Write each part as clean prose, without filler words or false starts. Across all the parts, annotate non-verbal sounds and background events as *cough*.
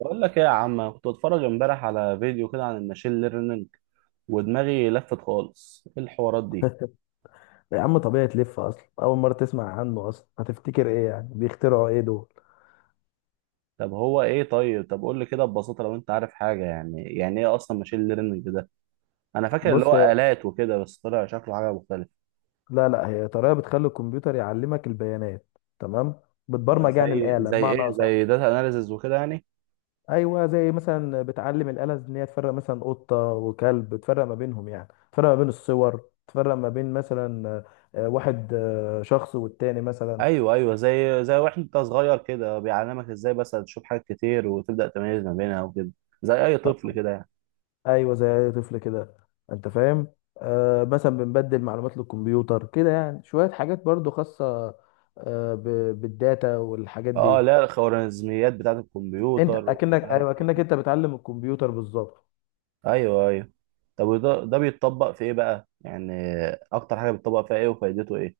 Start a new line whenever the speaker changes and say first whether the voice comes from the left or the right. right: بقول لك ايه يا عم. أنا كنت بتفرج امبارح على فيديو كده عن الماشين ليرنينج ودماغي لفت خالص ايه الحوارات دي.
left: يا عم، طبيعي تلف. اصلا اول مره تسمع عنه، اصلا هتفتكر ايه يعني بيخترعوا ايه دول؟
right: طب هو ايه طب قول لي كده ببساطة لو انت عارف حاجة، يعني ايه اصلا ماشين ليرنينج ده. انا فاكر اللي
left: بص،
right: هو
left: هي
right: آلات وكده بس طلع شكله حاجة مختلفة.
left: لا لا هي طريقه بتخلي الكمبيوتر يعلمك البيانات. تمام.
right: ده
left: بتبرمج يعني
right: زي
left: الاله
right: زي
left: بمعنى
right: ايه،
left: اصح.
right: زي داتا اناليسز وكده يعني.
left: ايوه، زي مثلا بتعلم الاله ان هي تفرق مثلا قطه وكلب، تفرق ما بينهم، يعني تفرق ما بين الصور، تفرق ما بين مثلا واحد، شخص والتاني مثلا.
right: ايوه ايوه، زي واحد انت صغير كده بيعلمك ازاي بس تشوف حاجات كتير وتبدأ تميز ما بينها وكده. زي اي طفل كده يعني.
left: ايوه زي اي طفل كده. انت فاهم؟ آه، مثلا بنبدل معلومات للكمبيوتر كده، يعني شويه حاجات برضو خاصه. آه، بالداتا والحاجات
right: اه
left: دي.
right: لا، الخوارزميات بتاعت
left: انت
right: الكمبيوتر
left: اكنك،
right: ومش عارف
left: ايوه
right: ايه.
left: اكنك انت بتعلم الكمبيوتر بالظبط.
right: ايوه ايوه. طب وده بيتطبق في ايه بقى يعني، اكتر حاجه بيتطبق فيها ايه وفايدته ايه؟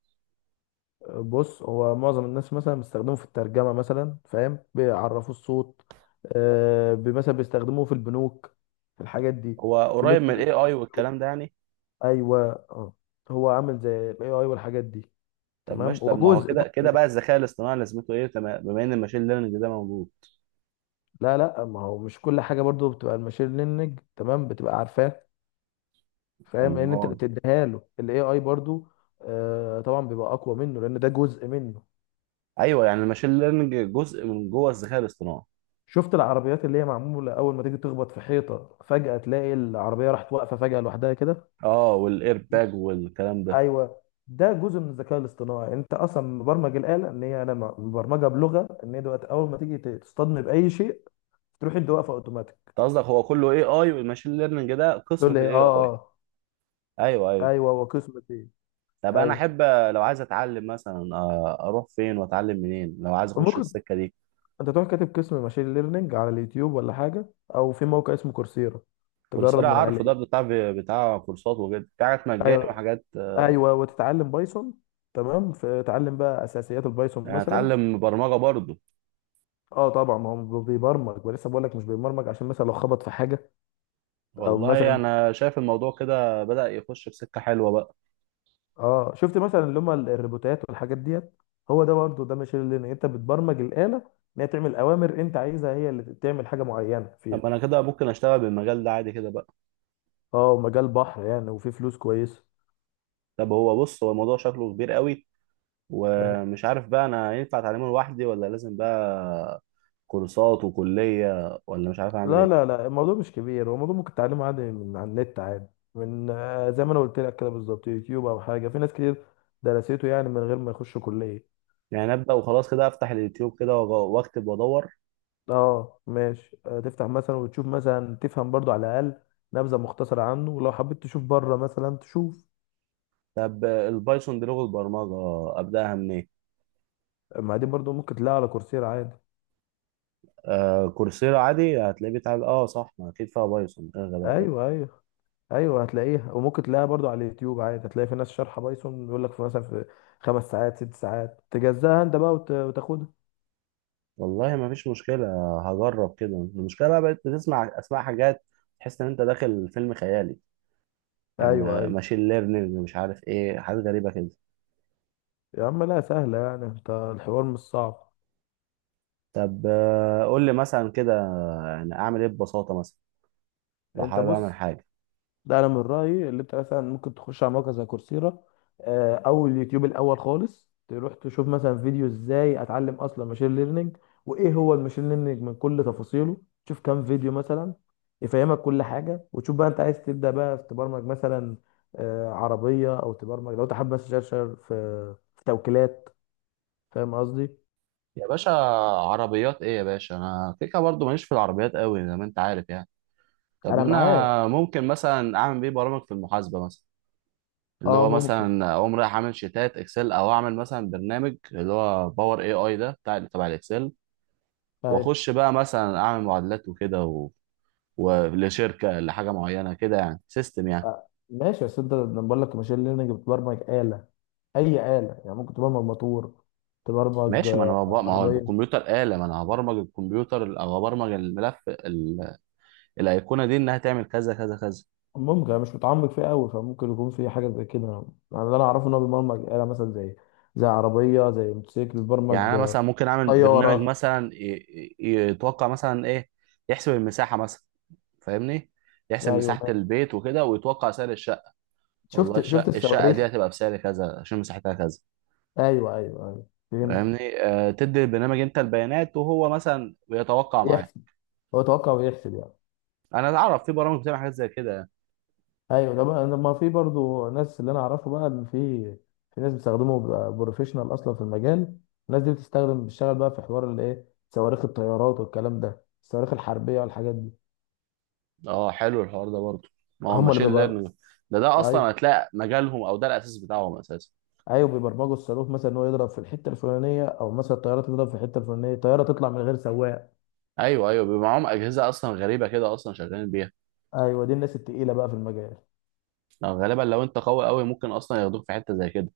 left: بص، هو معظم الناس مثلا بيستخدموه في الترجمه مثلا، فاهم، بيعرفوا الصوت. آه، مثلا بيستخدموه في البنوك، في الحاجات دي،
right: هو
left: في
right: قريب من
left: نتفليكس
right: الاي اي
left: واليوتيوب.
right: والكلام ده يعني.
left: ايوه. اه. هو عامل زي الاي اي والحاجات دي.
right: طب
left: تمام،
right: ماشي،
left: هو
right: طب ما هو
left: جزء.
right: كده كده بقى الذكاء الاصطناعي لازمته ايه بما ان الماشين ليرنينج ده موجود.
left: لا لا، ما هو مش كل حاجه برضو بتبقى الماشين ليرنينج. تمام، بتبقى عارفاه. فاهم، لان انت اللي
right: أمال.
left: بتديها له الاي اي برضو. آه طبعا، بيبقى اقوى منه لان ده جزء منه.
right: ايوه يعني الماشين ليرنينج جزء من جوه الذكاء الاصطناعي.
left: شفت العربيات اللي هي معموله؟ اول ما تيجي تخبط في حيطه فجاه تلاقي العربيه راحت واقفه فجاه لوحدها كده.
right: اه والاير باج والكلام ده.
left: ايوه، ده جزء من الذكاء الاصطناعي. انت اصلا مبرمج الاله ان هي، انا مبرمجه بلغه ان هي دلوقتي اول ما تيجي تصطدم باي شيء تروح انت واقفه اوتوماتيك.
right: انت قصدك هو كله اي اي والماشين ليرنينج ده
left: تقول
right: قسم
left: لي
right: في
left: إيه؟
right: الاي اي؟
left: اه اه.
right: ايوه ايوه.
left: ايوه وقسمة ايه.
right: طب انا
left: ايوه
right: احب لو عايز اتعلم مثلا، اروح فين واتعلم منين لو عايز اخش
left: ممكن.
right: السكه دي؟
left: انت تروح كاتب قسم ماشين ليرنينج على اليوتيوب ولا حاجه، او في موقع اسمه كورسيرا تجرب
right: كورسيرا
left: من
right: عارفه، ده
left: عليه.
right: بتاع كورسات وكده، في حاجات مجاني
left: ايوه
right: وحاجات
left: ايوه، وتتعلم بايثون. تمام، فتعلم بقى اساسيات البايثون
right: يعني
left: مثلا.
right: اتعلم برمجة برضه؟
left: اه طبعا، ما هو بيبرمج. ولسه بقول لك مش بيبرمج عشان مثلا لو خبط في حاجه، او
right: والله
left: مثلا.
right: انا شايف الموضوع كده بدأ يخش في سكة حلوة بقى.
left: اه شفت مثلا اللي هم الروبوتات والحاجات ديت، هو ده برضه، ده ماشين ليرنينج. انت بتبرمج الاله ان هي تعمل اوامر انت عايزها، هي اللي تعمل حاجه معينه فيها.
right: طب انا كده ممكن اشتغل بالمجال ده عادي كده بقى؟
left: اه مجال بحر يعني، وفي فلوس كويسه.
right: طب هو بص، هو الموضوع شكله كبير قوي
left: أيوة.
right: ومش عارف بقى انا ينفع اتعلمه لوحدي ولا لازم بقى كورسات وكلية ولا مش عارف اعمل
left: لا لا
right: ايه.
left: لا، الموضوع مش كبير. هو الموضوع ممكن تعلمه عادي من على النت عادي، من زي ما انا قلت لك كده بالظبط، يوتيوب او حاجه. في ناس كتير درسته يعني من غير ما يخشوا كليه.
right: يعني ابدأ وخلاص كده، افتح اليوتيوب كده واكتب وادور؟
left: اه ماشي، تفتح مثلا وتشوف مثلا، تفهم برضو على الاقل نبذه مختصره عنه، ولو حبيت تشوف بره مثلا تشوف.
right: طب البايثون دي لغة برمجة ابدأها منين؟
left: ما دي برضو ممكن تلاقيها على كورسيرا عادي.
right: كورسيرا عادي هتلاقيه بيتعاد، اه صح، ما اكيد فيها بايثون، ايه الغباء ده.
left: ايوه ايوه ايوه هتلاقيها، وممكن تلاقيها برضو على اليوتيوب عادي. هتلاقي في ناس شارحه بايثون، بيقول لك في مثلا في خمس ساعات، ست ساعات، تجزاها انت بقى وتاخدها.
right: والله ما فيش مشكله. هجرب كده. المشكله بقى بقيت بتسمع اسماء حاجات تحس ان انت داخل فيلم خيالي،
left: ايوه
right: يعني
left: ايوه.
right: ماشين ليرنينج، مش عارف ايه، حاجات غريبه كده.
left: يا عم لا سهلة يعني، انت الحوار مش صعب.
right: طب قول لي مثلا كده، يعني اعمل ايه ببساطه مثلا لو
left: انت
right: حابب اعمل
left: بص،
right: حاجه.
left: ده انا من رأيي، اللي انت مثلا ممكن تخش على موقع زي كورسيرا، او اليوتيوب الاول خالص، تروح تشوف مثلا فيديو ازاي اتعلم اصلا ماشين ليرنينج وايه هو الماشين ليرنينج من كل تفاصيله. تشوف كام فيديو مثلا يفهمك كل حاجة، وتشوف بقى انت عايز تبدأ بقى في تبرمج مثلا عربية، او تبرمج لو انت حابب مثلا تشتغل في في توكيلات. فاهم قصدي؟
right: يا باشا، عربيات ايه يا باشا، انا كيكه برضو ماليش في العربيات قوي زي ما انت عارف يعني. طب
left: انا
right: ما
left: معاك.
right: انا ممكن مثلا اعمل بيه برامج في المحاسبه مثلا، اللي
left: اه
right: هو
left: ممكن.
right: مثلا اقوم رايح اعمل شيتات اكسل، او اعمل مثلا برنامج اللي هو باور اي اي ده بتاع تبع الاكسل.
left: أيوة.
right: واخش بقى مثلا اعمل معادلات وكده ولشركه لحاجه معينه كده يعني، سيستم يعني.
left: ماشي. بس انت لما بقول لك ماشين ليرنينج، بتبرمج آلة، أي آلة، يعني ممكن تبرمج موتور، تبرمج
right: ماشي، ما انا ببقى، ما هو
left: عربية.
right: الكمبيوتر آلة، ما انا هبرمج الكمبيوتر او هبرمج الملف الايقونه دي انها تعمل كذا كذا كذا.
left: ممكن، أنا مش متعمق فيه قوي، فممكن يكون في حاجة زي كده. يعني اللي أنا أعرفه إن هو بيبرمج آلة، مثلا زي عربية، زي موتوسيكل، بيبرمج
right: يعني انا مثلا ممكن اعمل برنامج
left: طيارة.
right: مثلا يتوقع مثلا ايه، يحسب المساحه مثلا، فاهمني، يحسب
left: أيوه
right: مساحه
left: ماشي.
right: البيت وكده ويتوقع سعر الشقه. والله
left: شفت،
right: الشقة
left: الصواريخ.
right: دي هتبقى بسعر كذا عشان مساحتها كذا،
left: أيوه أيوه أيوه فهمت.
right: فاهمني؟ تدي البرنامج انت البيانات وهو مثلا بيتوقع معاه.
left: يحسب، هو توقع ويحسب يعني.
right: انا اعرف في برامج بتعمل حاجات زي كده يعني.
left: ايوه ده بقى، لما في برضو ناس، اللي انا اعرفه بقى اللي في، في ناس بيستخدموا، بيبقى بروفيشنال اصلا في المجال. الناس دي بتستخدم، بتشتغل بقى في حوار، اللي ايه، صواريخ الطيارات والكلام ده، الصواريخ الحربيه والحاجات دي.
right: اه حلو الحوار ده برضه، ما هو
left: هم اللي
right: ماشين
left: بيبقى.
right: ليرنينج ده اصلا
left: ايوه
right: هتلاقي مجالهم او ده الاساس بتاعهم اساسا.
left: ايوه. بيبرمجوا الصاروخ مثلا ان هو يضرب في الحته الفلانيه، او مثلا الطياره تضرب في الحته الفلانيه، الطياره تطلع من غير سواق.
right: ايوه ايوه، بيبقى معاهم اجهزه اصلا غريبه كده، اصلا شغالين بيها.
left: ايوه، دي الناس التقيله بقى في المجال.
right: لو غالبا لو انت قوي قوي ممكن اصلا ياخدوك في حته زي كده.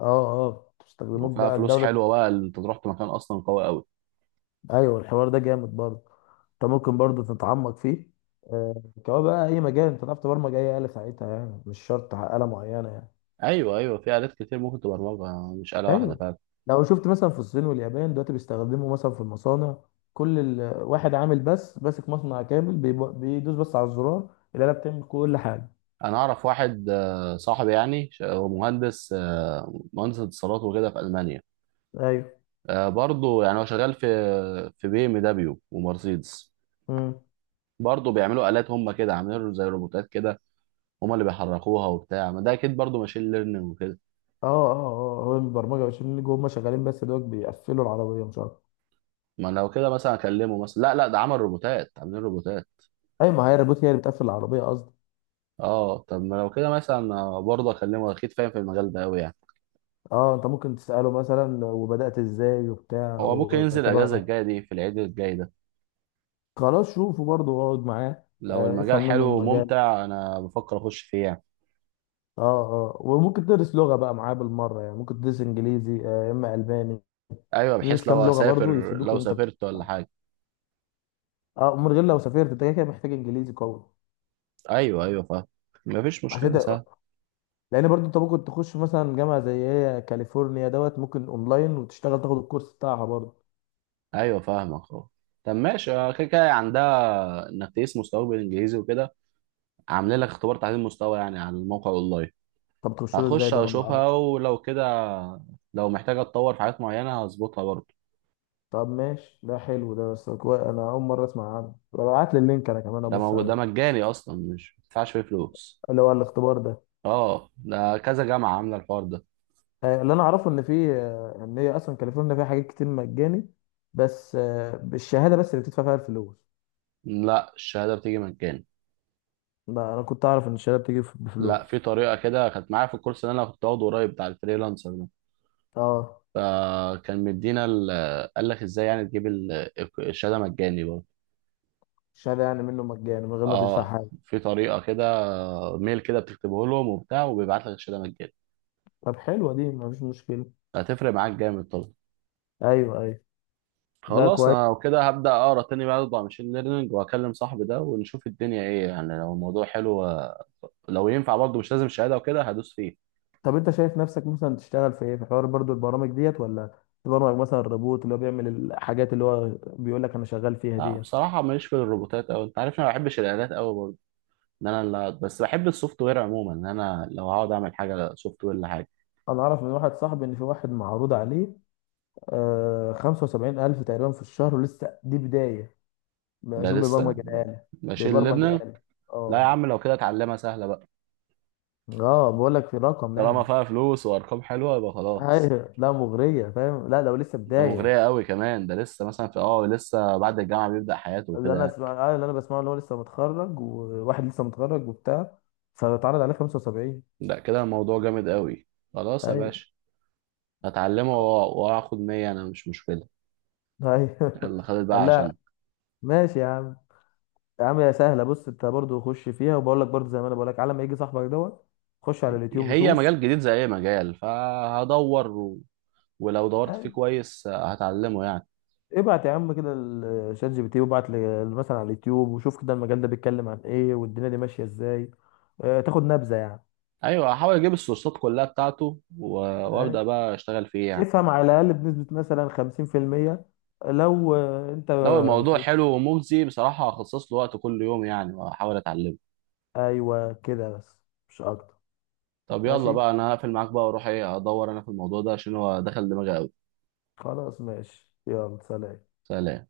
left: اه اه. بتستخدموك
right: وفيها
left: بقى
right: فلوس
left: الدوله.
right: حلوه بقى، اللي انت تروح في مكان اصلا قوي قوي.
left: ايوه الحوار ده جامد برضه، انت ممكن برضو تتعمق فيه كمان بقى. اي مجال، انت تعرف تبرمج اي آلة ساعتها، يعني مش شرط آلة معينة يعني.
right: ايوه ايوه، في الات كتير ممكن تبرمجها مش آلة واحده
left: ايوه،
right: فعلا.
left: لو شفت مثلا في الصين واليابان دلوقتي بيستخدموا مثلا في المصانع، كل واحد عامل، بس ماسك مصنع كامل، بيدوس بس على الزرار، الآلة بتعمل كل حاجة.
right: انا اعرف واحد صاحبي يعني، هو مهندس مهندس اتصالات وكده في المانيا.
left: ايوه.
right: برضه يعني هو شغال في بي ام دبليو ومرسيدس.
left: امم.
right: برضه بيعملوا آلات، هم كده عاملين له زي روبوتات كده، هم اللي بيحركوها وبتاع، ما ده اكيد برضه ماشين ليرنينج وكده.
left: اه اه اه هو البرمجة، عشان اللي جوه هم شغالين بس دوت بيقفلوا العربية مش عارف.
right: ما لو كده مثلا اكلمه، مثلا لا لا، ده عمل روبوتات، عاملين روبوتات.
left: ايوه، ما هي الروبوت هي اللي بتقفل العربية قصدي.
right: اه طب ما لو كده مثلا برضه اكلمه اكيد، فاهم في المجال ده قوي يعني.
left: اه، انت ممكن تسأله مثلا وبدأت ازاي وبتاع،
right: هو ممكن ينزل الاجازه
left: وطبعا.
right: الجايه دي في العيد الجاي ده.
left: خلاص شوفه برضه واقعد معاه،
right: لو
left: افهم
right: المجال حلو
left: منه المجال.
right: وممتع انا بفكر اخش فيه يعني.
left: اه اه. وممكن تدرس لغة بقى معاه بالمرة، يعني ممكن تدرس انجليزي، يا اما الماني.
right: ايوه،
left: تدرس
right: بحيث
left: كام لغة برضه يفيدوك،
right: لو سافرت ولا حاجه.
left: اه، من غير لو سافرت انت كده كده محتاج انجليزي قوي.
right: ايوه ايوه فاهم. مفيش
left: عشان
right: مشكله،
left: ت...
right: سهل.
left: لان برضه انت ممكن تخش مثلا جامعة زي هي كاليفورنيا دوت، ممكن اونلاين وتشتغل تاخد الكورس بتاعها برضه.
right: ايوه فاهمك اهو. طب ماشي، كده كده عندها انك تقيس مستواك بالانجليزي وكده، عامله لك اختبار تعديل مستوى يعني على الموقع اونلاين.
left: طب تخش له ازاي
right: هخش
left: ده، انا ما
right: اشوفها،
left: اعرفش.
right: ولو كده لو محتاجه اتطور في حاجات معينه هظبطها برضه.
left: طب ماشي، ده حلو ده، انا اول مرة اسمع عنه. ابعت لي اللينك، انا كمان ابص
right: ده
left: عليه.
right: مجاني اصلا، مش بتدفعش فيه فلوس.
left: اللي هو الاختبار ده.
right: اه ده كذا جامعه عامله الحوار ده.
left: اللي انا اعرفه ان في، ان هي اصلا كاليفورنيا فيها حاجات كتير مجاني، بس بالشهاده بس اللي بتدفع فيها الفلوس.
right: لا الشهاده بتيجي مجاني.
left: لا، انا كنت اعرف ان الشهاده بتيجي
right: لا، في
left: بفلوس.
right: طريقه كده كانت معايا في الكورس اللي انا كنت واخده قريب بتاع الفريلانسر،
left: اه.
right: فكان مدينا قال لك ازاي يعني تجيب الشهاده مجاني برضه.
left: الشهاده يعني منه مجاني من غير ما تدفع
right: اه
left: حاجه.
right: في طريقه كده، ميل كده بتكتبه لهم وبتاع وبيبعت لك الشهاده مجاني.
left: طب حلوه دي، مفيش مشكله.
right: هتفرق معاك جامد طبعا.
left: ايوه ايوه. لا
right: خلاص
left: كويس.
right: انا وكده هبدا اقرا تاني بقى على ماشين ليرنينج، واكلم صاحبي ده ونشوف الدنيا ايه يعني، لو الموضوع حلو لو ينفع برضه مش لازم شهاده وكده، هدوس فيه.
left: طب انت شايف نفسك مثلا تشتغل في ايه؟ في حوار برضو البرامج ديت، ولا تبرمج مثلا الروبوت اللي هو بيعمل الحاجات اللي هو بيقول لك انا شغال فيها
right: لا
left: ديت.
right: بصراحه ماليش في الروبوتات قوي، انت عارف انا ما بحبش الالات قوي برضه، ان انا بس بحب السوفت وير عموما، ان انا لو هقعد اعمل حاجه سوفت وير.
left: انا اعرف من واحد صاحبي ان في واحد معروض عليه آه 75 الف تقريبا في الشهر، ولسه دي بدايه،
right: ده
left: عشان
right: لسه،
left: بيبرمج الآلة.
right: ماشي
left: بيبرمج
right: لبنان.
left: آلة.
right: لا يا
left: اه
right: عم، لو كده اتعلمها، سهله بقى.
left: اه بقول لك في رقم
right: طالما
left: يعني.
right: فيها فلوس وارقام حلوه يبقى خلاص.
left: ايوه لا مغرية، فاهم، لا لو لسه
right: ده
left: بداية.
right: مغريه قوي كمان، ده لسه مثلا في لسه بعد الجامعه بيبدا حياته
left: اللي انا
right: وكده.
left: اسمع، اللي انا بسمعه اللي هو لسه متخرج، وواحد لسه متخرج وبتاع، فاتعرض عليه 75.
right: لا كده الموضوع جامد قوي. خلاص يا
left: ايوه
right: باشا، هتعلمه واخد 100، انا مش مشكله.
left: ايوه
right: يلا خدت
left: *laughs*
right: بقى
left: قال لا.
right: عشان
left: ماشي يا عم. يا عم يا سهلة، بص انت برضو خش فيها، وبقول لك برضو زي ما انا بقول لك، على ما يجي صاحبك دوت خش على اليوتيوب
right: هي
left: وشوف.
right: مجال جديد زي اي مجال، فهدور ولو دورت فيه كويس هتعلمه يعني.
left: ابعت يا عم كده الشات جي بي تي، وابعت مثلا على اليوتيوب وشوف كده المجال ده بيتكلم عن ايه والدنيا دي ماشيه ازاي، تاخد نبذه يعني.
right: ايوه هحاول اجيب السورسات كلها بتاعته
left: آه،
right: وابدا بقى اشتغل فيه يعني.
left: افهم على الاقل بنسبه مثلا 50%، لو انت
right: لو الموضوع
left: في.
right: حلو ومجزي بصراحة هخصص له وقت كل يوم يعني، وأحاول أتعلمه.
left: ايوه كده بس، مش اكتر.
right: طب يلا
left: ماشي.
right: بقى، أنا هقفل معاك بقى وأروح إيه، أدور أنا في الموضوع ده عشان هو دخل دماغي أوي.
left: خلاص ماشي يلا سلام.
right: سلام.